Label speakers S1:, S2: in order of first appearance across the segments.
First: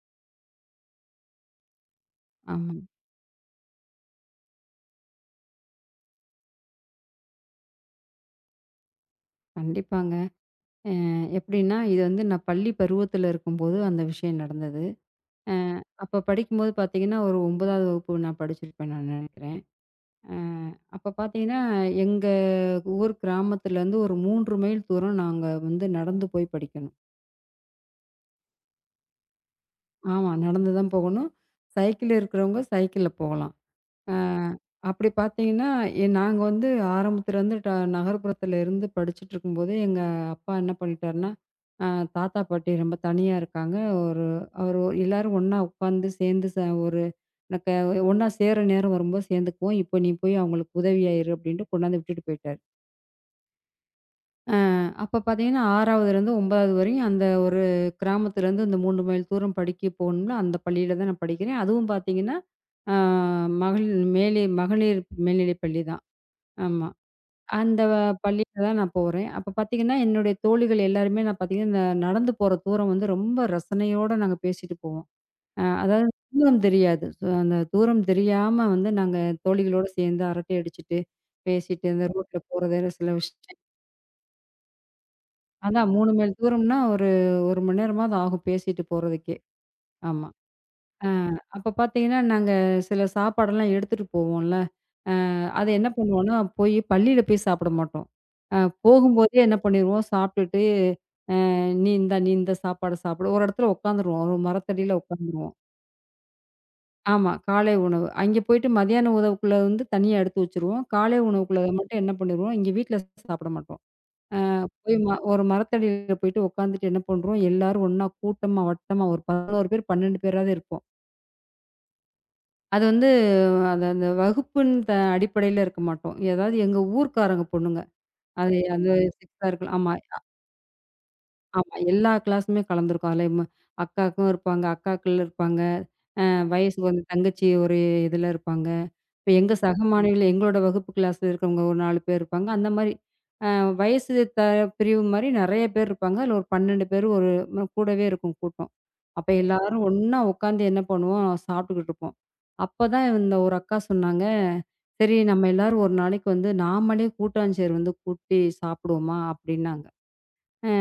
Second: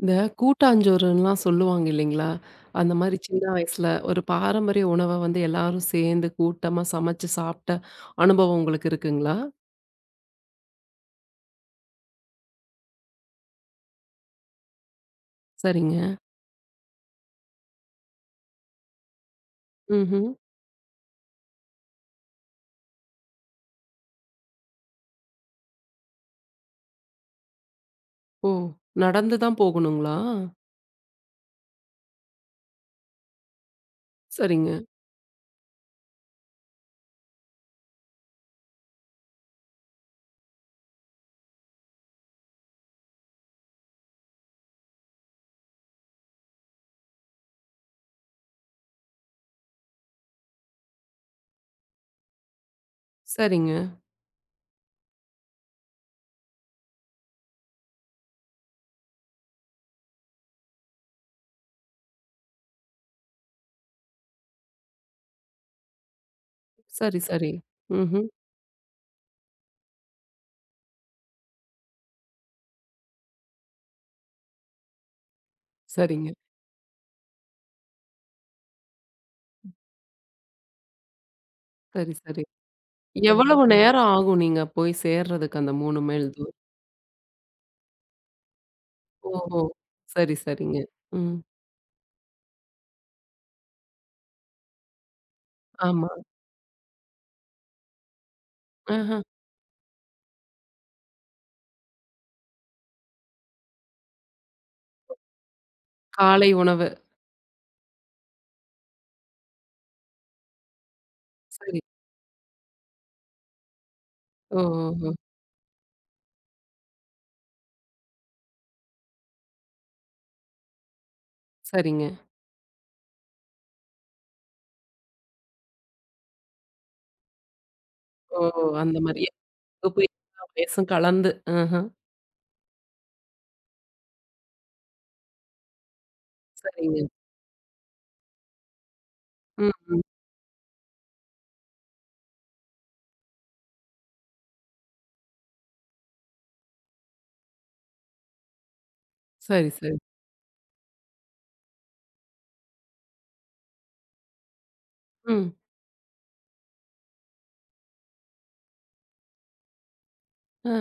S1: இந்த கூட்டாஞ்சோறுன்லாம் சொல்லுவாங்க இல்லைங்களா?
S2: ஆமா.
S1: அந்த மாரி சின்ன வயசுல ஒரு பாரம்பரிய உணவ எல்லாரும் சேர்ந்து கூட்டமா சமைச்சு சாப்பிட்ட அனுபவம் உங்களுக்கு இருக்குங்களா?
S2: கண்டிப்பாங்க. அ எப்படின்னா, இது வந்து நான் பள்ளி பருவத்தில இருக்கும்போது அந்த விஷயம் நடந்தது. அ
S1: சரிங்க.
S2: அப்ப படிக்கும்போது பார்த்தீங்கன்னா, ஒரு 9வது வகுப்பு நான் படிச்சிருப்பேன் நான் நினைக்கிறேன்.
S1: ம்ஹ்ம்.
S2: அ அப்ப பார்த்தீங்கன்னா, எங்க ஊர் கிராமத்துலேருந்து ஒரு 3 மைல் தூரம் நாங்க வந்து நடந்து போய் படிக்கணும்.
S1: ஓ! நடந்து தான் போகணுங்களா?
S2: ஆமா. நடந்து தான் போகணும். சைக்கிள் இருக்கிறவங்க சைக்கிள்ல போகலாம். ஆ
S1: சரிங்க,
S2: அப்படி பார்த்தீங்கன்னா, நாங்க வந்து ஆரம்பத்துலேருந்து நகர்ப்புறத்துல இருந்து படிச்சுட்ருக்கும்போதே, எங்க அப்பா என்ன பண்ணிட்டாருன்னா, அ தாத்தா, பாட்டி ரொம்ப தனியா இருக்காங்க. ஒரு அவரு எல்லாரும் ஒண்ணா உட்காந்து சேர்ந்து ஒரு நக்க ஒண்ணா சேர நேரம் வரும்போது சேர்ந்துக்குவோம். இப்போ நீ போய் அவங்களுக்கு உதவியா இரு அப்படின்ட்டு கொண்டாந்து விட்டுட்டு போயிட்டாரு.
S1: சரிங்க.
S2: அப்ப பார்த்தீங்கன்னா, 6வதுலேருந்து 9வது வரையும் அந்த ஒரு கிராமத்துலேருந்து இந்த 3 மைல் தூரம் படிக்க போகணும்ல, அந்த பள்ளியில தான் நான் படிக்கிறேன். அதுவும் பார்த்தீங்கன்னா, அ மகளிர் மேல்நிலைப்பள்ளி தான். ஆமா.
S1: சரி, சரி.
S2: அந்த
S1: ம்ஹ்ம்.
S2: பள்ளியில தான் நான் போறேன். அப்ப பார்த்தீங்கன்னா, என்னுடைய தோழிகள் எல்லாருமே நான் பார்த்தீங்கன்னா, இந்த நடந்து போற தூரம் வந்து ரொம்ப ரசனையோட நாங்க பேசிட்டு போவோம். அதாவது
S1: சரிங்க.
S2: தூரம் தெரியாது. சோ அந்த தூரம் தெரியாம வந்து நாங்க தோழிகளோட சேர்ந்து அரட்டை அடிச்சுட்டு, பேசிட்டு இந்த
S1: சரி,
S2: ரோட்ல
S1: சரி.
S2: போறது சில விஷயம்.
S1: எவ்வளவு நேரம் ஆகும் நீங்க போய் சேர்றதுக்கு அந்த
S2: அதான்
S1: 3
S2: 3
S1: மைல்
S2: மைல்
S1: தூரம்?
S2: தூரம்னா ஒரு 1 மணி நேரமாவது ஆகும் பேசிட்டு போறதுக்கே.
S1: ஓஹோ!
S2: ஆமா.
S1: சரி, சரிங்க. ம்.
S2: அப்ப பார்த்தீங்கன்னா, நாங்க சில சாப்பாடெல்லாம் எடுத்துட்டு போவோம்ல. அத என்ன
S1: ஆமா.
S2: பண்ணுவோம்னா, போய் பள்ளியில போய் சாப்பிட மாட்டோம். அ
S1: ஆஹ.
S2: போகும்போதே என்ன பண்ணிருவோம் சாப்பிட்டுட்டு நீ இந்த சாப்பாடு சாப்பிடு. ஒரு இடத்துல உட்காந்துருவோம். ஒரு மரத்தடியில உட்காந்துருவோம்.
S1: காலை உணவு.
S2: ஆமா. காலை உணவு. அங்கே போயிட்டு மதியான உணவுக்குள்ள வந்து தனியா எடுத்து வச்சுருவோம். காலை உணவுக்குள்ளத
S1: சரி.
S2: மட்டும் என்ன பண்ணிருவோம், இங்க வீட்ல சாப்பிட மாட்டோம். போய்
S1: ஓஹோஹோ!
S2: ஒரு மரத்தடியில போயிட்டு உட்காந்துட்டு என்ன பண்றோம், எல்லாரும் ஒண்ணா கூட்டமா, வட்டமா ஒரு 11 பேர், 12 பேராவது இருப்போம்.
S1: சரிங்க.
S2: அது வந்து அது அந்த வகுப்புன் அடிப்படையில இருக்க மாட்டோம். ஏதாவது எங்க ஊர்க்காரங்க பொண்ணுங்க.
S1: ஓ!
S2: அது அது
S1: அந்த மாரி.
S2: 6ஆ இருக்கலாம். ஆமா,
S1: உப்பு எல்லா வயசும் கலந்து. ஆஹ.
S2: ஆமா. எல்லா கிளாஸுமே கலந்துருக்கும். அதுல அக்காக்கும் இருப்பாங்க, அக்காக்கள் இருப்பாங்க. வயசுக்கு
S1: சரிங்க.
S2: வந்து தங்கச்சி ஒரு இதில இருப்பாங்க. இப்ப எங்க
S1: ம்,
S2: சக
S1: ம்.
S2: மாணவிகள் எங்களோட வகுப்பு கிளாஸ்ல இருக்கிறவங்க ஒரு 4 பேர் இருப்பாங்க. அந்த மாரி வயசு த பிரிவு மாரி நெறைய பேர் இருப்பாங்க. அதில ஒரு 12 பேர் ஒரு கூடவே இருக்கும் கூட்டம். அப்ப
S1: சரி,
S2: எல்லாரும்
S1: சரி.
S2: ஒண்ணா உட்காந்து என்ன பண்ணுவோம், சாப்பிட்டுக்கிட்டு இருப்போம். அப்பதான் இந்த ஒரு அக்கா சொன்னாங்க, "சரி நம்ம
S1: ம்.
S2: எல்லாரும் ஒரு நாளைக்கு வந்து நாமளே கூட்டாஞ்சேறு வந்து கூட்டி சாப்பிடுவோமா?" அப்படின்னாங்க.
S1: ஆ.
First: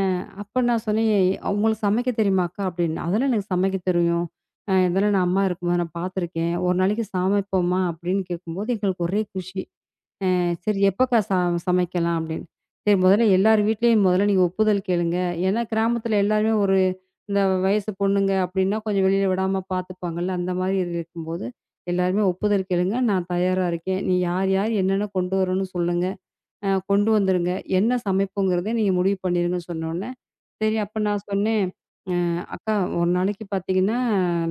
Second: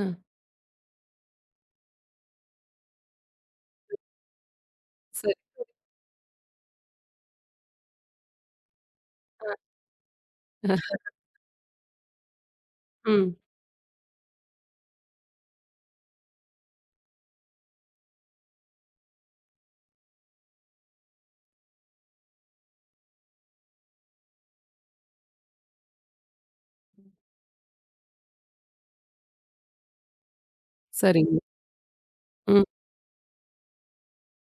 S2: அப்ப நான் சொன்னேன், "ஏய், உங்களுக்கு சமைக்க தெரியுமா அக்கா?" அப்படின்னு. "அதெல்லாம் எனக்கு சமைக்க தெரியும். இதெல்லாம் நான்
S1: சரி.
S2: அம்மா இருக்கும்போது நான் பார்த்துருக்கேன். ஒரு நாளைக்கு சமைப்போம்மா" அப்படின்னு கேட்கும்போது எங்களுக்கு ஒரே குஷி. "சரி எப்பக்கா சமைக்கலாம்?" அப்படின்னு. "சரி முதல்ல
S1: ம்.
S2: எல்லார் வீட்லயும் முதல்ல நீங்க ஒப்புதல் கேளுங்க. ஏன்னா கிராமத்துல எல்லாருமே ஒரு இந்த வயசு பொண்ணுங்க அப்படின்னா கொஞ்சம் வெளியில விடாம பார்த்துப்பாங்கல்ல. அந்த மாதிரி இருக்கும்போது எல்லாருமே ஒப்புதல் கேளுங்க. நான் தயாரா இருக்கேன். நீ யார் யார் என்னென்ன கொண்டு வரணும்னு சொல்லுங்க. கொண்டு வந்துருங்க. என்ன சமைப்போங்கிறத நீங்க முடிவு பண்ணிருங்கன்னு" சொன்னோனே சரி, அப்ப நான்
S1: சரிங்க.
S2: சொன்னேன், "அ
S1: ம்.
S2: அக்கா ஒரு நாளைக்கு பார்த்தீங்கன்னா,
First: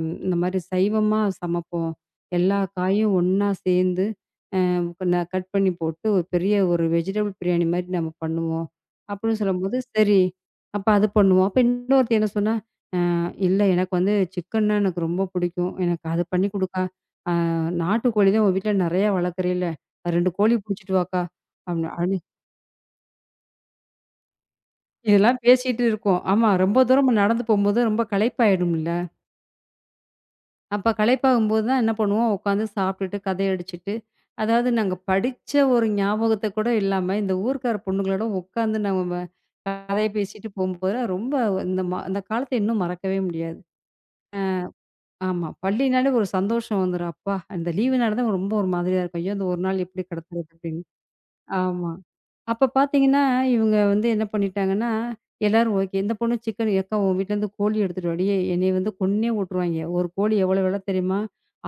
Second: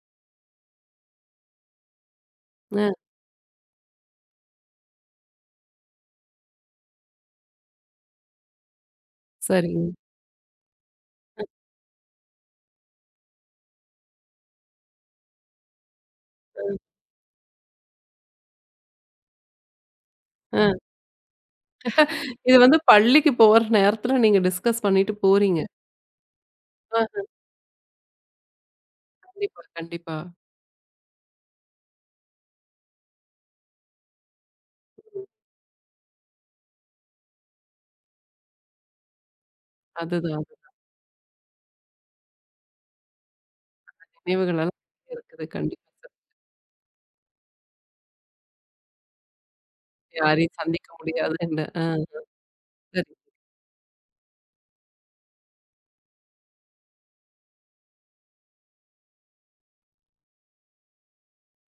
S2: இந்த மாரி சைவமா சமைப்போம். எல்லா
S1: ஆ.
S2: காயும் ஒண்ணா சேர்ந்து அ கட் பண்ணி போட்டு ஒரு பெரிய ஒரு வெஜிடபிள் பிரியாணி மாரி நம்ம பண்ணுவோம்." அப்படின்னு சொல்லும்போது,
S1: சரிங்க.
S2: சரி, அப்ப அது பண்ணுவோம். அப்ப இன்னொருத்தி என்ன சொன்னா, "அ இல்ல எனக்கு வந்து சிக்கன்னா எனக்கு ரொம்ப பிடிக்கும். எனக்கு அது பண்ணி குடுக்கா. நாட்டுக்கோழி தான் உன் வீட்ல நெறையா வளர்க்குறீல்ல. 2 கோழி
S1: ஆ.
S2: புடிச்சிட்டு வாக்கா." அப்படின்னு. அப்படி
S1: இது பள்ளிக்கு போற நேரத்துல நீங்க டிஸ்கஸ் பண்ணிட்டு
S2: இதெல்லாம்
S1: போறீங்க.
S2: பேசிட்டு இருக்கோம். ஆமா, ரொம்ப தூரம்
S1: ஆ.
S2: நடந்து போம்போது ரொம்ப களைப்பாயிடும்ல.
S1: கண்டிப்பா, கண்டிப்பா.
S2: அப்ப களைப்பாகும்போது தான் என்ன பண்ணுவோம், உட்காந்து சாப்பிட்டுட்டு, கதையடிச்சுட்டு, அதாவது நாங்க படிச்ச ஒரு ஞாபகத்த கூட இல்லாம, இந்த ஊர்க்கார பொண்ணுங்களோட உட்காந்து நம்ம கதைய
S1: அதுதான்.
S2: பேசிட்டு
S1: அது
S2: போகும்போது, ரொம்ப இந்த அந்த காலத்த இன்னும் மறக்கவே முடியாது.
S1: நினைவுகள் எல்லாம் இருக்குது.
S2: ஆமா.
S1: கண்டிப்பா.
S2: பள்ளினாலே ஒரு சந்தோஷம் வந்துரும். அப்பா! அந்த லீவுனால தான் ரொம்ப ஒரு மாதிரியா இருக்கும். ஐயோ! இந்த ஒரு நாள் எப்படி கடத்துறது
S1: யாரையும்
S2: அப்படின்னு.
S1: சந்திக்க முடியாதுன்னு. ஆ.
S2: ஆமா. அப்ப
S1: சரி,
S2: பார்த்தீங்கன்னா, இவுங்க வந்து என்ன பண்ணிட்டாங்கன்னா, எல்லாரும் ஓகே. இந்த பொண்ணு சிக்கன் "அக்கா உன் வீட்லேருந்து கோழி எடுத்துட்டு வாடி, என்னைய வந்து கொன்னே வுட்டுருவாய்ங்க. ஒரு கோழி எவ்வளோ வெல தெரியுமா?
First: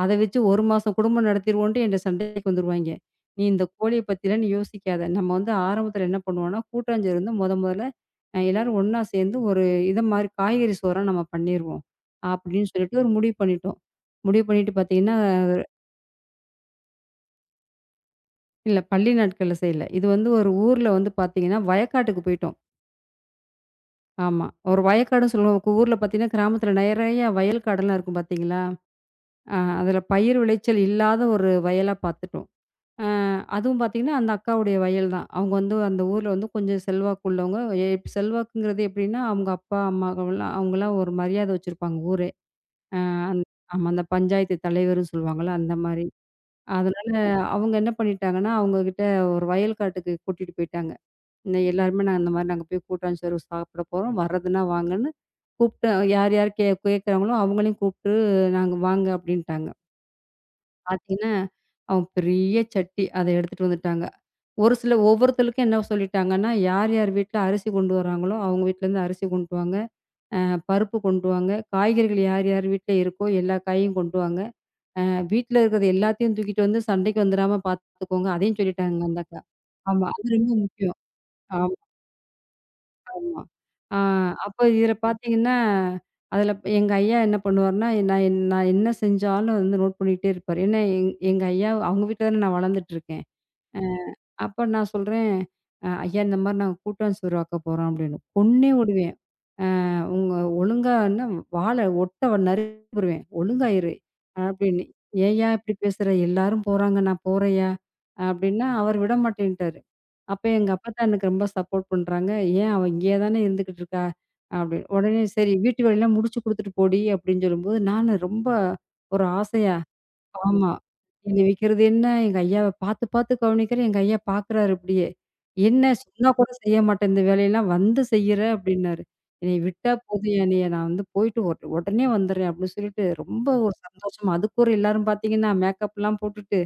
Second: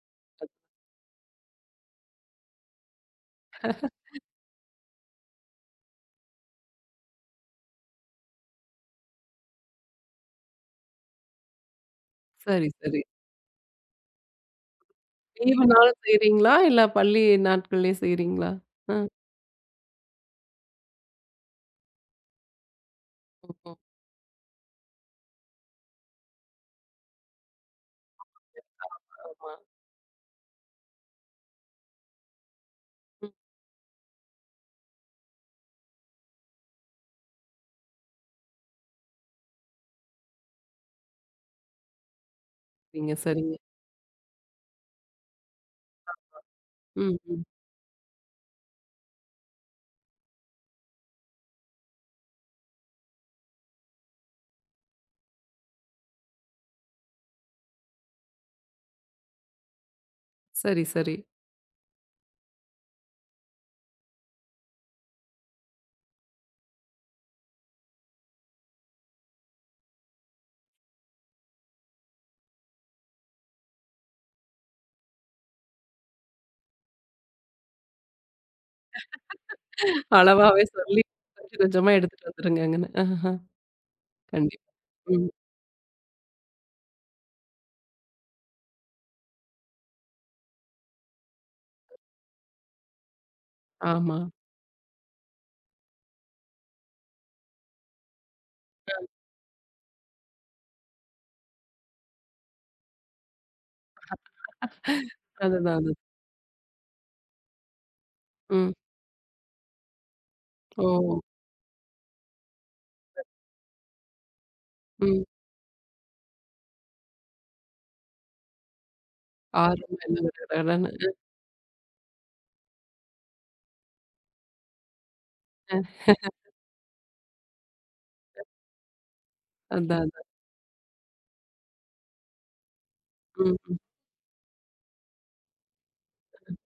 S2: அத வச்சு 1 மாசம் குடும்பம் நடத்திருவோன்ட்டு" என்ட்ட சண்டைக்கு வந்துருவாய்ங்க. "நீ இந்த கோழிய பத்திலாம் நீ யோசிக்காத. நம்ம வந்து ஆரம்பத்தில என்ன பண்ணுவோம்னா, கூட்டாஞ்சோறு வந்து மொதல்ல எல்லாரும் ஒண்ணா சேர்ந்து ஒரு இத மாரி காய்கறி சோறா நம்ம பண்ணிருவோம்."
S1: சரி,
S2: அப்படின்னு சொல்லிட்டு
S1: சரி.
S2: ஒரு முடிவு பண்ணிட்டோம். முடிவு பண்ணிட்டு பார்த்தீங்கன்னா,
S1: லீவு நாளும் செய்றீங்களா? இல்ல பள்ளி நாட்கள்லயே செய்றீங்களா?
S2: இல்ல
S1: ஆ.
S2: பள்ளி நாட்கள்ல செய்யல. இது வந்து ஒரு ஊர்ல வந்து பார்த்தீங்கன்னா, வயக்காட்டுக்கு போயிட்டோம்.
S1: ஓஹோ!
S2: ஆமா. ஒரு வயக்காடுன்னு சொல்லுவோம். ஊர்ல பார்த்தீங்கன்னா, கிராமத்தில நிறைய வயல் காடெல்லாம் இருக்கும் பார்த்தீங்களா?
S1: ஆமா, ஆமா.
S2: அதில பயிர் விளைச்சல் இல்லாத ஒரு வயலா பார்த்துட்டோம். அ
S1: ம்.
S2: அதுவும் பார்த்தீங்கன்னா, அந்த அக்காவுடைய வயல் தான். அவங்க வந்து அந்த ஊர்ல வந்து கொஞ்சம் செல்வாக்கு உள்ளவங்க. எ செல்வாக்குங்கிறது எப்படின்னா, அவங்க அப்பா, அம்மா அவங்கலாம் அவங்கலாம் ஒரு மரியாதை வச்சிருப்பாங்க ஊரே. அ
S1: சரிங்க,
S2: அந்
S1: சரிங்க.
S2: ஆமா. அந்த பஞ்சாயத்து தலைவர்ன்னு சொல்லுவாங்கல்ல, அந்த மாரி. அதனால
S1: ம், ம்.
S2: அவங்க என்ன பண்ணிட்டாங்கன்னா, அவங்ககிட்ட ஒரு வயல் காட்டுக்கு கூட்டிட்டு போயிட்டாங்க. "இந்த எல்லாருமே நாங்க இந்த மாரி நாங்க போய் கூட்டாஞ்சோறு சாப்பிட போறோம். வர்றதுன்னா வாங்கன்னு" கூப்பிட்டு யார் யார் கேட்குறாங்களோ அவங்களையும் கூப்பிட்டு நாங்க வாங்க அப்படின்ட்டாங்க.
S1: சரி, சரி.
S2: பார்த்தீங்கன்னா, அவங்க பெரிய சட்டி அத எடுத்துட்டு வந்துட்டாங்க. ஒரு சில ஒவ்வொருத்தருக்கும் என்ன சொல்லிட்டாங்கன்னா, யார் யார் வீட்ல அரிசி கொண்டு வராங்களோ அவங்க வீட்லேருந்து அரிசி கொண்டுட்டு வாங்க, அ பருப்பு கொண்டு வாங்க, காய்கறிகள் யார் யார் வீட்ல இருக்கோ எல்லா காயும் கொண்டு வாங்க. அ வீட்ல இருக்கிறது எல்லாத்தையும் தூக்கிட்டு வந்து சண்டைக்கு வந்துராம பார்த்துக்கோங்க. அதையும் சொல்லிட்டாங்க அந்த அக்கா. ஆமா. அது ரொம்ப
S1: அளவாவே
S2: முக்கியம்.
S1: சொல்லி கொஞ்சம் கொஞ்சமா எடுத்துட்டு வந்துருங்கங்கன்னு. ஆஹா,
S2: ஆமா. ஆ அப்போ
S1: கண்டிப்பா.
S2: இதில
S1: ம்.
S2: பார்த்தீங்கன்னா, அதில எங்க ஐயா என்ன பண்ணுவாருன்னா, நான் என்ன செஞ்சாலும் வந்து நோட் பண்ணிட்டே இருப்பாரு. ஏன்னா எங்க ஐயா அவங்க வீட்ல தானே நான் வளர்ந்துட்டு இருக்கேன். அ
S1: ஆமா.
S2: அப்ப நான் சொல்றேன், "ஐயா இந்த மாரி நாங்க கூட்டான் சோறு ஆக்க போறோம்" அப்படின்னு. கொன்னே
S1: அ.
S2: விடுவேன். உங்க ஒழுங்கான்னா வால ஒட்ட நறுக்குருவேன். "ஒழுங்காயிரு" அப்படின்னு. "ஏன்யா இப்படி
S1: அதுதான் அது.
S2: பேசுற? எல்லாரும் போறாங்க, நான் போறேன்யா" அப்படின்னா,
S1: ம்.
S2: அவர் விடமாட்டேன்ட்டாரு. அப்ப எங்க
S1: ஓ!
S2: அப்பத்தா எனக்கு ரொம்ப சப்போர்ட் பண்றாங்க. "ஏன் அவ இங்கேயே தானே இருந்துகிட்டு இருக்கா" அப்படின்னு. உடனே
S1: ம்.
S2: "சரி வீட்டு வேலையெல்லாம் முடிச்சு குடுத்துட்டு போடி" அப்படின்னு சொல்லும்போது, நானு ரொம்ப ஒரு ஆசையா
S1: ஆர்வம் என்ன
S2: ஆமா.
S1: விடுறான்னு.
S2: என்ன விக்கிறது என்ன, எங்க ஐயாவ பார்த்து, பார்த்து கவனிக்கிறேன். எங்க ஐயா பார்க்குறாரு இப்படியே. "என்ன சொன்னா கூட செய்ய மாட்டேன் இந்த வேலையெல்லாம், வந்து செய்யற" அப்படின்னாரு. "என்னைய விட்டா
S1: அதான்.
S2: போதும் என்னைய நான் வந்து போயிட்டு உடனே வந்துடுறேன்" அப்படின்னு சொல்லிட்டு ரொம்ப
S1: ம்.
S2: ஒரு
S1: ம்.
S2: சந்தோஷமா அதுக்கு ஒரு எல்லாரும் பார்த்தீங்கன்னா, மேக்கப்லாம் போட்டுட்டு,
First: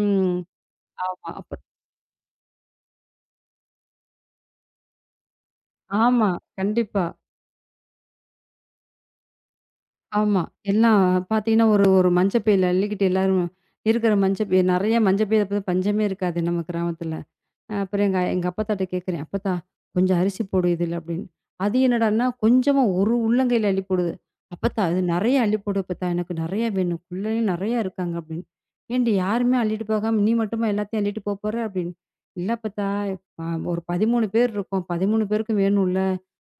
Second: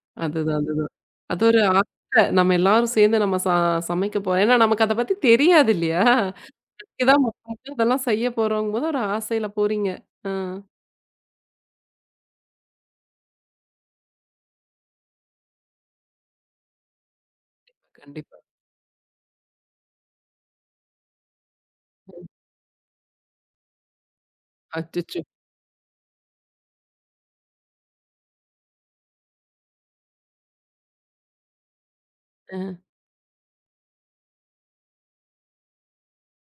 S2: ம்.
S1: அதுதான், அதுதான்.
S2: ஆமா.
S1: அது ஒரு
S2: அப்புறம்
S1: ஆசை. நம்ம எல்லாரும் சேர்ந்து நம்ம ச சமைக்க போறோம். ஏன்னா நமக்கு அத பத்தி தெரியாது இல்லையா?
S2: ஆமா. கண்டிப்பா.
S1: இப்பதான் மொத மொத இதெல்லாம் செய்ய போறோங்கும்போது ஒரு ஆசையில போறீங்க. ஆ.
S2: ஆமா. எல்லாம் பார்த்தீங்கன்னா, ஒரு ஒரு மஞ்ச பையில அள்ளிக்கிட்டு எல்லாரும் இருக்கிற மஞ்ச பை நெறைய மஞ்ச பை அப்ப பஞ்சமே இருக்காது நம்ம கிராமத்துல. அப்புறம் எங்க
S1: கண்டிப்பா.
S2: எங்க அப்பத்தாட்ட கேட்குறேன். "அப்பத்தா கொஞ்சம் அரிசி போடு இதுல" அப்படின்னு. அது என்னடான்னா,
S1: ம்.
S2: கொஞ்சமா ஒரு உள்ளங்கையில அள்ளி போடுது. "அப்பத்தா இது
S1: அச்சச்சோ!
S2: நெறைய அள்ளி போடு அப்பத்தா, எனக்கு நெறைய வேணும். பிள்ளையும் நெறையா இருக்காங்க" அப்படின்னு. "ஏன்டி யாருமே அள்ளிட்டு போகாம நீ மட்டுமா எல்லாத்தையும் அள்ளிட்டு போற?" அப்படின்னு. "இல்ல அப்பத்தா, அ ஒரு 13 பேர் இருக்கோம். 13 பேருக்கும் வேணும்ல.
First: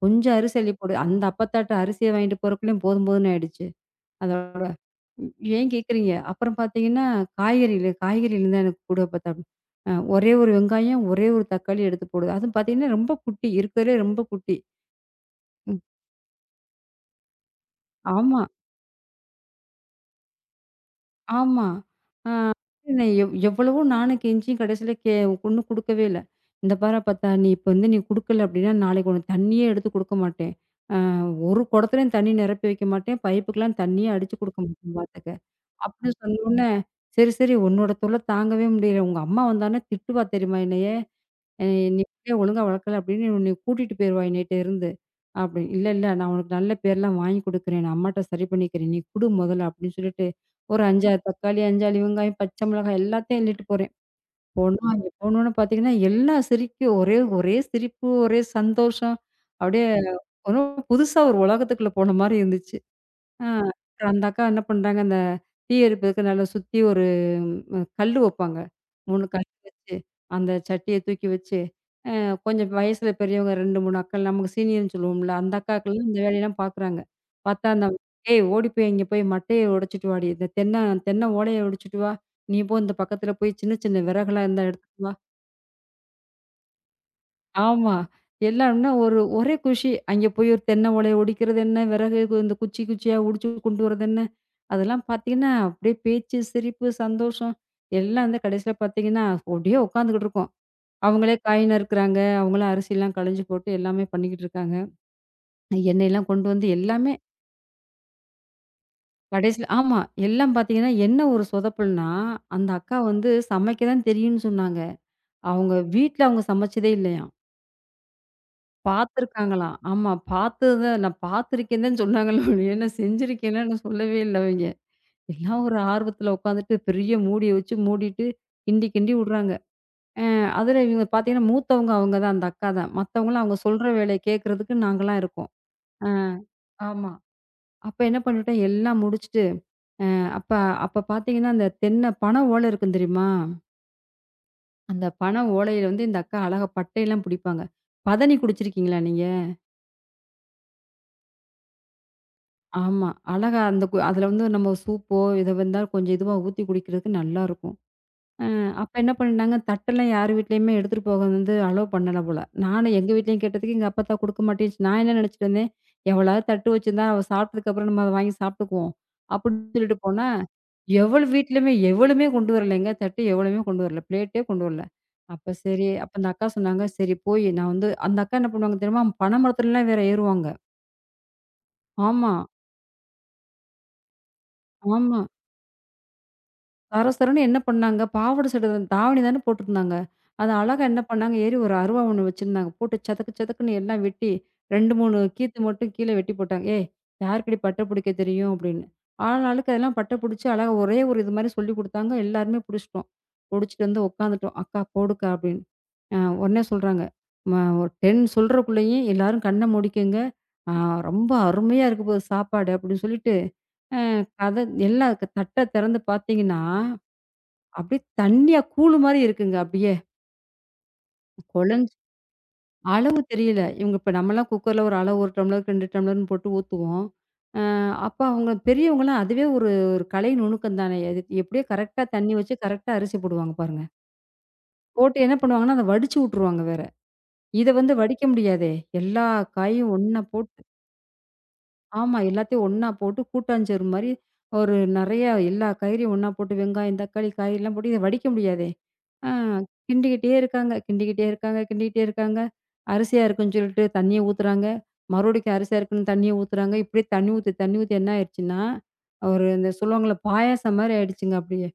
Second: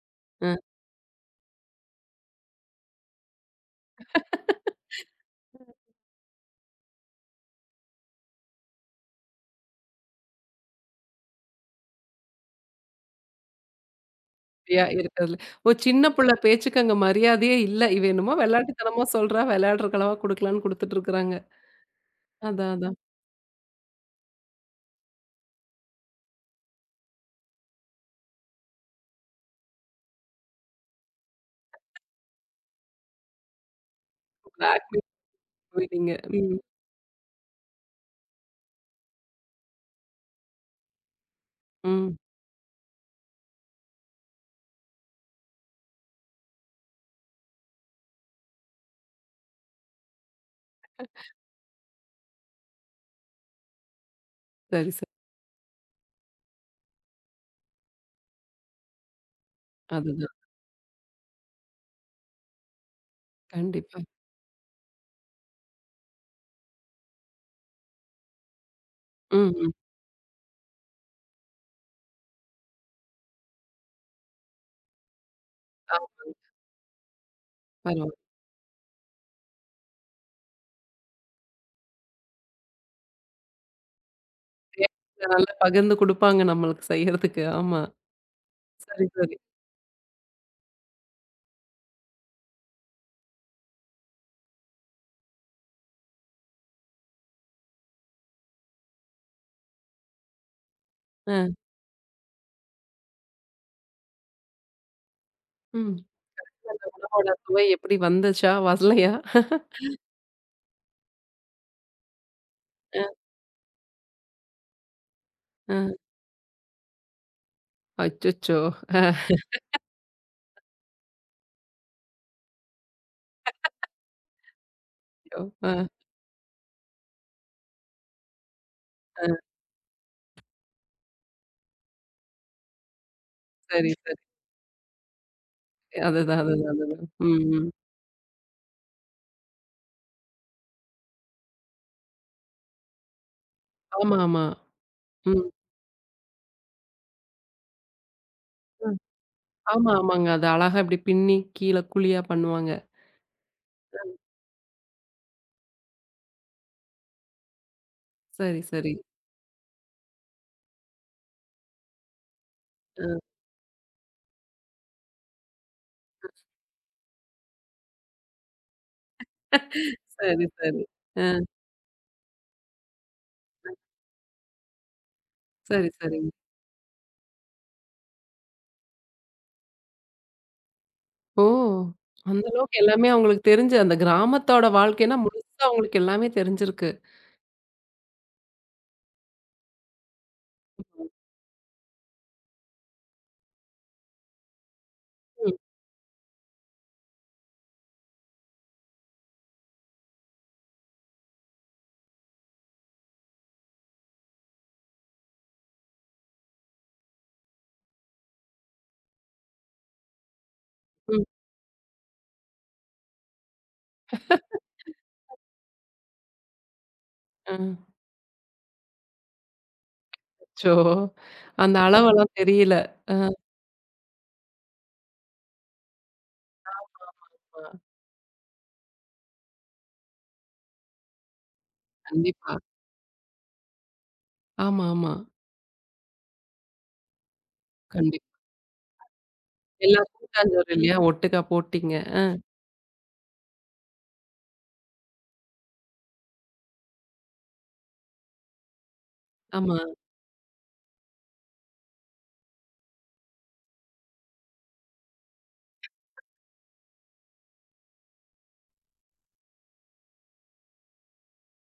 S2: கொஞ்சம்
S1: அ.
S2: அரிசி அள்ளி போடு." அந்த அப்பத்தாட்ட அரிசிய வாங்கிட்டு போறக்குள்ளயும் போதும் போதும்ன்னு ஆயிடுச்சு. அதோட. ம். ஏன் கேட்குறீங்க? அப்புறம் பார்த்தீங்கன்னா, காய்கறில காய்கறில தான் எனக்கு கூட பார்த்தா ஒரே ஒரு வெங்காயம், ஒரே ஒரு தக்காளி எடுத்து போடுது. அதுவும் பார்த்தீங்கன்னா, ரொம்ப குட்டி. இருக்கிறதுலே ரொம்ப குட்டி.
S1: அப்படியா இருக்கிறதுல. ஓ!
S2: ம்.
S1: சின்ன புள்ள பேச்சுக்கு அங்க மரியாதையே இல்ல. இவ என்னமோ
S2: ஆமா,
S1: விளையாட்டுத்தனமா சொல்றா, விளையாடுறக்கலவா குடுக்கலான்னு குடுத்துட்டு இருக்கிறாங்க.
S2: ஆமா. ஆ
S1: அதான், அதான்.
S2: நான் எவ்வளவோ நானும் கெஞ்சியும் கடைசியில ஒண்ணும் குடுக்கவே இல்ல. இந்த பாரா பார்த்தா, நீ இப்ப வந்து நீ குடுக்கல அப்டின்னா, நாளைக்கு உனக்கு தண்ணியே எடுத்து குடுக்க மாட்டேன். அ ஒரு குடத்துலயும் தண்ணி நிரப்பி வைக்க மாட்டேன். பைப்புக்கெல்லாம் தண்ணியே அடிச்சு குடுக்க
S1: பிளாக்
S2: மாட்டேன் பார்த்துக்க.
S1: மீட்டிங்
S2: அப்படின்னு
S1: ம்,
S2: சொன்னோனே, சரி, சரி உன்னோட தொல்ல தாங்கவே முடியல. உங்க அம்மா வந்தான்னா திட்டுவா தெரியுமா என்னைய? அ "நீ
S1: ம்.
S2: பிள்ளைய ஒழுங்கா வளர்க்கல அப்படின்னு உன்னை கூட்டிட்டு போயிருவா என்னைட்ட இருந்து" அப்படின்னு. "இல்ல, இல்ல நான் உனக்கு நல்ல பேர்லாம் வாங்கி குடுக்குறேன். நான் அம்மாட்ட சரி பண்ணிக்கிறேன். நீ குடு முதல்ல" அப்படின்னு சொல்லிட்டு ஒரு 5, 6 தக்காளி, 5, 6 வெங்காயம், பச்சை மிளகாய் எல்லாத்தையும் அள்ளிட்டு போறேன். போனா ம்.
S1: சரி,
S2: அங்க
S1: சரி.
S2: போனோனே பார்த்தீங்கன்னா, எல்லா சிரிக்கு ஒரே ஒரே சிரிப்பு, ஒரே சந்தோஷம். அப்படியே ம்.
S1: அதுதான்.
S2: ஒன்னும் புதுசா ஒரு உலகத்துக்குள்ள போன மாரி இருந்துச்சு. ஆ
S1: கண்டிப்பா.
S2: அப்புறம் அந்த அக்கா என்ன பண்றாங்க, அந்த தீ எரிப்பதுக்கு நல்லா சுத்தி ஒரு கல்லு வைப்பாங்க. 3 கல்
S1: ம், ம்.
S2: வச்சு, அந்த சட்டிய தூக்கி வச்சு அ கொஞ்சம் வயசுல பெரியவங்க 2, 3 அக்கள் நமக்கு சீனியர்ன்னு சொல்லுவோம்ல. அந்த
S1: ஆ
S2: அக்காக்கெல்லாம் இந்த வேலையெல்லாம் பார்க்குறாங்க. பார்த்தா அந்த
S1: பரவால்ல.
S2: "ஏய் ஓடி போய் இங்க போய் மட்டைய உடைச்சுட்டு வாடி. இந்த தென்னை தென்னை ஓலைய உடைச்சுட்டு வா. நீ போ இந்த பக்கத்துல போய் சின்ன சின்ன விறகெல்லாம் இருந்தா எடுத்துட்டு வா."
S1: தேவைகள நல்லா பகிர்ந்து குடுப்பாங்க நம்மளுக்கு செய்யறதுக்கு. ஆமா.
S2: ஆமா. எல்லாம்னா
S1: சரி,
S2: ஒரு
S1: சரி.
S2: ஒரே குஷி. அங்கே போய் ஒரு தென்னை ஓலைய ஒடிக்கிறது என்ன, விறகு இந்த குச்சி குச்சியா ஒடிச்சு கொண்டு வரது என்ன, அதெல்லாம் பார்த்தீங்கன்னா, அப்படியே பேச்சு, சிரிப்பு, சந்தோஷம் எல்லாம் வந்து கடைசியில பார்த்தீங்கன்னா, அப்படியே உட்காந்துக்கிட்டு இருக்கோம். அவங்களே
S1: அ,
S2: காய் நறுக்குறாங்க. அவங்களே அரிசிலாம் களைஞ்சு போட்டு எல்லாமே பண்ணிக்கிட்டு இருக்காங்க.
S1: ம்.
S2: எண்ணெயெல்லாம் கொண்டு வந்து எல்லாமே
S1: உணவோட சுவை எப்படி வந்துச்சா? வரலையா?
S2: கடைசில ஆமா. எல்லாம் பார்த்தீங்கன்னா, என்ன ஒரு சொதப்பல்னா, அந்த அக்கா
S1: அ,
S2: வந்து சமைக்க தான் தெரியும்னு சொன்னாங்க. அவங்க
S1: அ.
S2: வீட்ல அவங்க சமைச்சதே இல்லயாம்.
S1: அச்சச்சோ!
S2: பார்த்துருக்காங்களாம். ஆமா. பார்த்தது நான் பார்த்துருக்கேன் தான் சொன்னாங்களே ஒழிய, நான் செஞ்சிருக்கேன்லாம் நான் சொல்லவே இல்ல அவைங்க.
S1: ஐயோ!
S2: எல்லாம்
S1: அ,
S2: ஒரு ஆர்வத்துல உட்காந்துட்டு பெரிய மூடிய வச்சு மூடிட்டு கிண்டி கிண்டி
S1: அ.
S2: விடுறாங்க. அ அதில இவங்க பார்த்தீங்கன்னா, மூத்தவங்க அவங்க தான் அந்த அக்கா தான். மத்தவங்கலாம் அவங்க சொல்ற
S1: சரி, சரி.
S2: வேலைய கேட்கறதுக்கு நாங்கலாம் இருக்கோம்.
S1: அதுதான், அதுதான், அதுதான்.
S2: ஆமா.
S1: ம், ம்.
S2: அப்ப என்ன பண்ணிட்டேன், எல்லாம் முடிச்சுட்டு, அப்ப அப்ப பார்த்தீங்கன்னா, அந்த தென்னை பனை ஓலை இருக்கும் தெரியுமா?
S1: ஆமா, ஆமா.
S2: அந்த பனை
S1: ம்.
S2: ஓலையில வந்து இந்த அக்கா அழகா பட்டையெல்லாம் பிடிப்பாங்க. பதனி
S1: அ.
S2: குடிச்சிருக்கீங்களா நீங்க?
S1: ஆமா, ஆமாங்க. அத அழகா இப்டி பின்னி கீழ குழியா பண்ணுவாங்க.
S2: ஆமா. அழகா அந்த அதில வந்து நம்ம சூப்போ, எது வந்தா கொஞ்சம் இதுவா ஊத்தி குடிக்கிறதுக்கு நல்லாருக்கும். அ
S1: சரி,
S2: அப்ப
S1: சரி.
S2: என்ன பண்ணிட்டாங்க, தட்டெல்லாம் யார் வீட்லயுமே எடுத்துட்டு போக வந்து அலோ பண்ணல போல. நானும் எங்க
S1: அ
S2: வீட்லயும் கேட்டதுக்கு, எங்க அப்பத்தா குடுக்க மாட்டேன்ச்சு. நான் என்ன நினைச்சுட்டு இருந்தேன், எவளாவது தட்டு வச்சிருந்தா, அவ சாப்பிட்டதுக்கப்புறம் நம்ம அத வாங்கி சாப்பிட்டுக்குவோம். அப்படின்னு சொல்லிட்டு போனா,
S1: சரி, சரி.
S2: எவள்
S1: அ
S2: வீட்லயுமே எவளுமே கொண்டு வரலைங்க. தட்டு எவளுமே கொண்டு வரல. பிளேட்டே கொண்டு வரல. அப்ப சரி
S1: சரி,
S2: அப்ப அந்த
S1: சரிங்க.
S2: அக்கா சொன்னாங்க, "சரி போய்" நான் வந்து அந்த அக்கா என்ன பண்ணுவாங்க தெரியுமா? பனை மரத்துலலாம் வேற ஏறுவாங்க.
S1: ஓ!
S2: ஆமா,
S1: அந்த அளவுக்கு எல்லாமே அவங்களுக்கு தெரிஞ்சு அந்த கிராமத்தோட வாழ்க்கைன்னா
S2: ஆமா.
S1: முழுசா அவங்களுக்கு எல்லாமே தெரிஞ்சிருக்கு.
S2: சர சரன்னு என்ன பண்ணாங்க, பாவாட சட்ட தாவணி தானே போட்டுருந்தாங்க. அத அழகா என்ன பண்ணாங்க, ஏறி ஒரு அருவா ஒண்ணு வச்சிருந்தாங்க. போட்டு சதக்கு சதக்குன்னு எல்லாம் வெட்டி 2, 3
S1: ம்,
S2: கீத்து மட்டும் கீழ வெட்டி போட்டாங்க. "ஏய்! யாருக்குடி பட்ட புடிக்க தெரியும்?" அப்படின்னு. ஆளாளுக்கு அதெல்லாம் பட்ட புடிச்சு அழகா ஒரே ஒரு இது மாரி சொல்லிக் குடுத்தாங்க. எல்லாருமே புடிச்சுட்டோம். புடிச்சுட்டு வந்து உட்காந்துட்டோம். "அக்கா போடுக்கா" அப்படின்னு. அ உடனே சொல்றாங்க, ஒரு 10 சொல்றக்குள்ளேயும் எல்லாரும் கண்ண மூடிக்கங்க. அ
S1: ம்.
S2: ரொம்ப அருமையா இருக்க போகுது சாப்பாடு" அப்படின்னு சொல்லிட்டு, அ கத எல்லா தட்ட திறந்து பார்த்தீங்கன்னா
S1: அ.
S2: அப்படியே தண்ணியா கூழு மாரி இருக்குங்க அப்படியே.
S1: அச்சோ! அந்த
S2: கொழஞ்சு
S1: அளவெல்லாம் தெரியல. அ
S2: அளவு தெரியல. இவங்க இப்ப நம்மலாம் குக்கர்ல ஒரு அளவு 1 டம்ளர் 2 டம்ளர்ன்னு போட்டு ஊத்துவோம்.
S1: ஆமாமா.
S2: அ அப்ப அவங்க பெரியவங்கலாம் அதுவே ஒரு ஒரு கலை நுணுக்கம் தானே. அது எப்படியோ கரெக்ட்டா தண்ணி
S1: கண்டிப்பா.
S2: வச்சு கரெக்ட்டா அரிசி போடுவாங்க பாருங்க.
S1: ஆமா, ஆமா.
S2: போட்டு என்ன பண்ணுவாங்கன்னா, அத வடிச்சு வுட்டுருவாங்க வேற. இத வந்து வடிக்க
S1: கண்டிப்பா.
S2: முடியாதே! எல்லா காயும்
S1: எல்லா
S2: ஒண்ணா போட்டு
S1: கூட்டாஞ்சோறு இல்லையா? ஒட்டுக்கா போட்டீங்க.
S2: ஆமா.
S1: அ
S2: எல்லாத்தையும் ஒண்ணா போட்டு கூட்டாஞ்சோறு மாரி ஒரு நெறைய எல்லா காய்கறியும் ஒண்ணா போட்டு வெங்காயம், தக்காளி, காய்லாம் போட்டு இத வடிக்க முடியாதே! ஆ
S1: ஆமா.
S2: கிண்டிக்கிட்டே இருக்காங்க. அரிசியா இருக்குன்னு சொல்லிட்டு தண்ணிய ஊத்துறாங்க. மறுபடிக்கும் அரிசியா இருக்குன்னு தண்ணிய ஊத்துறாங்க. இப்படியே தண்ணி ஊத்தி என்ன ஆயிடுச்சுன்னா, ஒரு இந்த சொல்லுவாங்கள்ல பாயாசம் மாரி ஆயிடுச்சுங்க அப்படியே.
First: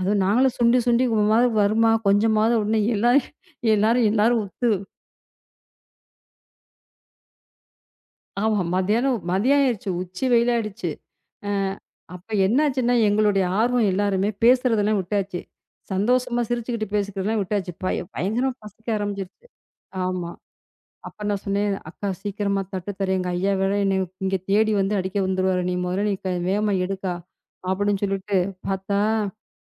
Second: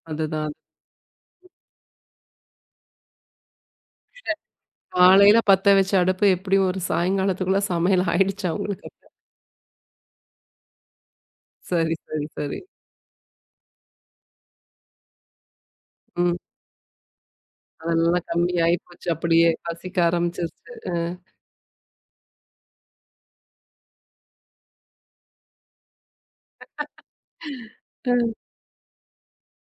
S2: அதுவும்
S1: அதுதான்.
S2: நாங்களும்
S1: அது
S2: சுண்டி சுண்டி மாரி வருமா, கொஞ்சமாவது உடனே எல்லாரும் எல்லாரும் எல்லாரும் உத்து
S1: காலையில பத்த வச்ச அடுப்பு எப்டியும் ஒரு சாயங்காலத்துக்குள்ள சமையல் ஆயிடுச்சு
S2: ஆமா.
S1: அவங்களுக்கு.
S2: மதியானம் மதியம் ஆயிருச்சு. உச்சி வெயில் ஆயிடுச்சு. அ
S1: சரி,
S2: அப்ப
S1: சரி, சரி.
S2: என்னாச்சுன்னா, எங்களுடைய ஆர்வம் எல்லாருமே பேசுறதெல்லாம் விட்டாச்சு.
S1: ம்.
S2: சந்தோஷமா சிரிச்சுக்கிட்டு பேசிக்கிறதெல்லாம் விட்டாச்சு.
S1: அதெல்லாம்
S2: பயங்கரமா
S1: கம்மி
S2: பசிக்க
S1: ஆயிப்போச்சு
S2: ஆரம்பிச்சுருச்சு.
S1: அப்படியே. பசிக்க
S2: ஆமா.
S1: ஆரம்பிச்சுருச்சு. அ.
S2: அப்ப நான் சொன்னேன், "அக்கா சீக்கிரமா தட்டு தரேன். எங்க ஐயா வேற என்னை இங்க தேடி வந்து அடிக்க வந்துருவாரு. நீ முதல்ல நீ வேகமா எடுக்கா" அப்படின்னு சொல்லிட்டு
S1: அ.
S2: பார்த்தா,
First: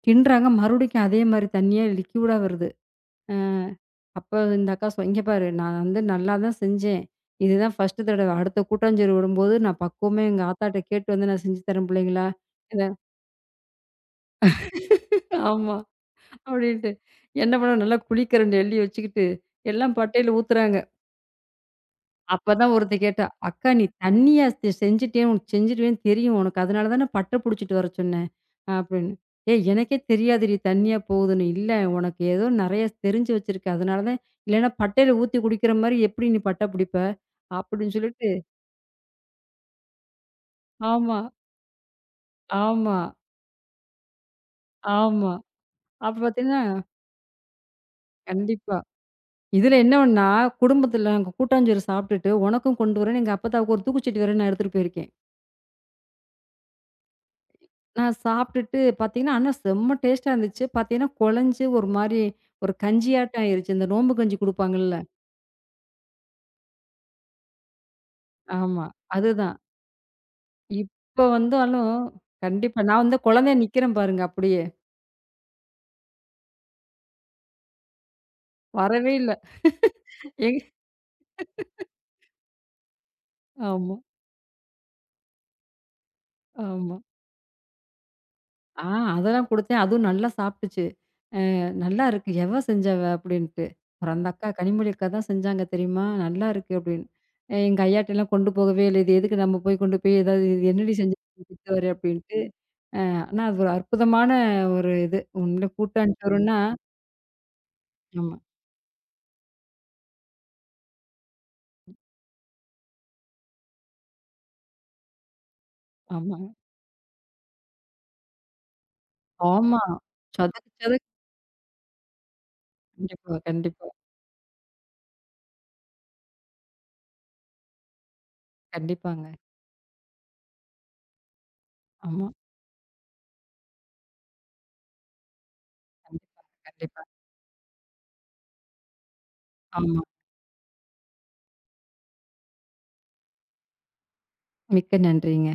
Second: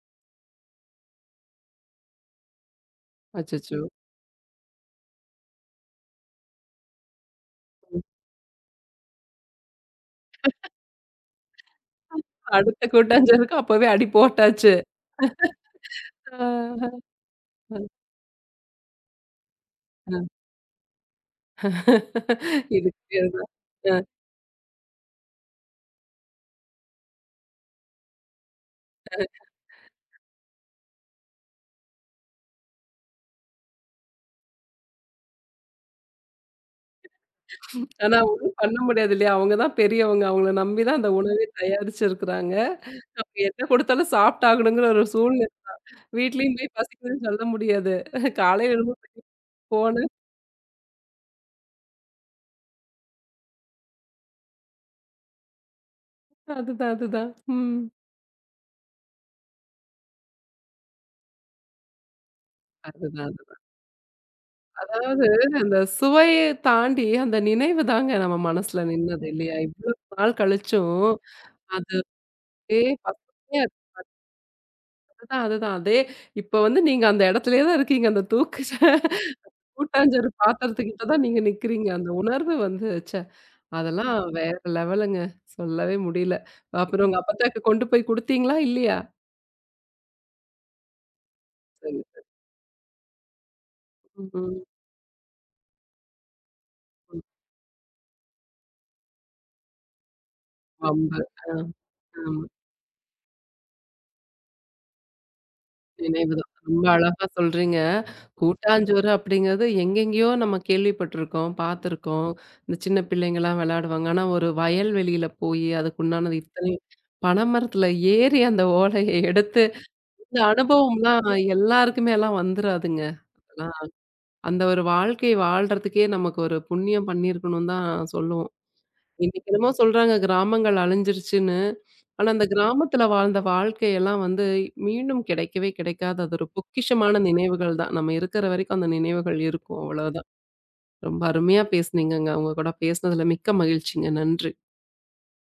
S2: கிண்டுறாங்க மறுபடிக்கும் அதே மாரி தண்ணியா லிக்யூடா வருது. அ
S1: அச்சச்சோ!
S2: அப்ப இந்த அக்கா "இங்க பாரு நான் வந்து நல்லா தான் செஞ்சேன். இதுதான்
S1: ம்.
S2: ஃபர்ஸ்ட்டு தடவ. அடுத்த கூட்டாஞ்சோறு விடும்போது நான் பக்குவமா எங்க ஆத்தாட்ட கேட்டு வந்து நான் செஞ்சு தரேன் பிள்ளைங்களா" இத
S1: அடுத்த கூட்டாஞ்சோறுக்கு அப்பவே அடி போட்டாச்சு.
S2: ஆமா.
S1: ஆ.
S2: அப்டின்ட்டு. என்ன பண்ண
S1: அ.
S2: நல்லா குழிக்கரண்டி அள்ளி வச்சுக்கிட்டு, எல்லாம்
S1: அ.
S2: பட்டையில ஊத்துறாங்க. அப்பதான் ஒருத்தி
S1: இதுக்கு
S2: கேட்டா,
S1: பேரு தான்.
S2: "அக்கா நீ
S1: அ.
S2: தண்ணியா செஞ்சுட்டே உனக்கு செஞ்சுருவேன்னு தெரியும் உனக்கு. அதனால தானே பட்ட புடிச்சிட்டு வர சொன்னேன்." அப்டின்னு.
S1: அ.
S2: "ஏய் எனக்கே தெரியாதுடி தண்ணியா போகுதுன்னு." "இல்ல உனக்கு ஏதோ நெறைய தெரிஞ்சு வச்சிருக்க. அதனால தான் இல்லன்னா பட்டையில ஊத்தி குடிக்கிற மாரி எப்டி நீ பட்ட புடிப்ப?" அப்டின்னு
S1: ஆனா
S2: சொல்லிட்டு
S1: ஒண்ணும் பண்ண முடியாது இல்லையா? அவங்க தான் பெரியவங்க. அவங்கள நம்பி தான் அந்த
S2: ஆமா,
S1: உணவே தயாரிச்சிருக்கிறாங்க.
S2: ஆமா,
S1: அப்ப என்ன கொடுத்தாலும் சாப்ட்டாகணுங்கிற ஒரு
S2: ஆமா.
S1: சூழ்நிலை.
S2: அப்ப
S1: வீட்லயும்
S2: பார்த்தீங்கன்னா
S1: போய் பசிக்குதுன்னு சொல்ல முடியாது. காலையில
S2: கண்டிப்பா.
S1: எழுந்து
S2: இதில என்ன
S1: போனேன்.
S2: ஒண்ணா, குடும்பத்தில அங்க கூட்டாஞ்சோறு சாப்பிட்டுட்டு, உனக்கும் கொண்டு வரேன்னு எங்க அப்பத்தாவுக்கு ஒரு தூக்குச்சட்டி வேற நான் எடுத்துட்டு போயிருக்கேன்.
S1: அதுதான், அதுதான். ம்.
S2: நான் சாப்பிட்டுட்டு பார்த்தீங்கன்னா, ஆனா செம்ம டேஸ்ட்டா இருந்துச்சு. பார்த்தீங்கன்னா, குழஞ்சு ஒரு மாரி ஒரு
S1: அதுதான்.
S2: கஞ்சியாட்டம் ஆயிருச்சு. இந்த நோம்பு கஞ்சி குடுப்பாங்கள்ல.
S1: அதாவது அந்த சுவைய தாண்டி, அந்த நினைவு தாங்க நம்ம மனசுல
S2: ஆமா.
S1: நின்னது
S2: அதுதான்.
S1: இல்லையா? இவ்வளோ நாள் கழிச்சும்,
S2: இப்ப வந்தாலும் கண்டிப்பா.
S1: அதுவே
S2: நான் வந்து குழந்தையா
S1: பசுமையா
S2: நிக்கிறேன்
S1: இருக்கு.
S2: பாருங்க அப்படியே.
S1: அதுதான், அதுதான். அதே இப்ப நீங்க அந்த இடத்திலேயே தான் இருக்கீங்க. அந்த தூக்கு
S2: வரவே இல்ல.
S1: கூட்டாஞ்சோறு
S2: எங்க
S1: பாத்திரத்துக்கிட்ட தான் நீங்க நிக்கிறீங்க. அந்த உணர்வு வந்து ச்சே!
S2: ஆமா,
S1: அதெல்லாம் வேற லெவலுங்க. சொல்லவே முடியல.
S2: ஆமா.
S1: அப்புறம் உங்க அப்பத்தாக்கு கொண்டு போய் குடுத்தீங்களா?
S2: ஆ
S1: இல்லையா?
S2: அதெல்லாம் குடுத்தேன். அதுவும் நல்லா சாப்பிட்டுச்சு.
S1: சரி.
S2: "நல்லா இருக்கு. எவ செஞ்சவ?" அப்படின்ட்டு. அப்புறம் அந்த அக்கா,
S1: ம்.
S2: "கனிமொழி அக்கா தான் செஞ்சாங்க தெரியுமா? நல்லா இருக்கு" அப்படின்னு.
S1: ம்.
S2: எங்க அய்யாட்டலாம் கொண்டு போகவே இல்ல. இது எதுக்கு நம்ம போய் கொண்டு போய் ஏதாவது "இது என்னடி
S1: வம்பு. ஆ.
S2: திட்டுவாரு" அப்படின்ட்டு.
S1: ஆமா.
S2: ஆனா அது ஒரு அற்புதமான ஒரு இது. உண்மையிலே
S1: நினைவுதான்.
S2: கூட்டாஞ்சோறுன்னா
S1: ரொம்ப அழகா சொல்றீங்க.
S2: ஆமா,
S1: கூட்டாஞ்சோறு அப்படிங்கிறது எங்கெங்கேயோ நம்ம கேள்விப்பட்டுருக்கோம், பார்த்துருக்கோம். இந்த சின்ன பிள்ளைங்கலாம் விளையாடுவாங்க. ஆனா ஒரு வயல் வெளியில போயி அதுக்கு உண்டானது
S2: ஆமாங்க.
S1: இத்தனையும் பனைமரத்துல ஏறி அந்த ஓலைய எடுத்து
S2: ஆமா.
S1: இந்த
S2: சதக்கு சதக்கு.
S1: அனுபவம்லாம் எல்லாருக்குமேலாம் வந்துராதுங்க.
S2: கண்டிப்பா,
S1: அதெல்லாம்
S2: கண்டிப்பா.
S1: அந்த ஒரு வாழ்க்கை வாழ்றதுக்கே நமக்கு ஒரு புண்ணியம் பண்ணியிருக்கணும்னு தான் சொல்லுவோம்.
S2: கண்டிப்பாங்க.
S1: இன்னைக்கு என்னமோ சொல்றாங்க கிராமங்கள் அழிஞ்சிருச்சுன்னு.
S2: ஆமா.
S1: ஆனா, அந்த கிராமத்துல வாழ்ந்த வாழ்க்கையெல்லாம் மீண்டும் கிடைக்கவே கிடைக்காது.
S2: கண்டிப்பா,
S1: அது ஒரு
S2: கண்டிப்பா.
S1: பொக்கிஷமான நினைவுகள் தான். நம்ம இருக்கிற வரைக்கும் அந்த நினைவுகள் இருக்கும்.
S2: ஆமா.
S1: அவ்வளோதான். ரொம்ப அருமையா பேசுனீங்கங்க. உங்க கூட பேசுனதுல மிக்க மகிழ்ச்சிங்க. நன்றி.
S2: மிக்க நன்றிங்க.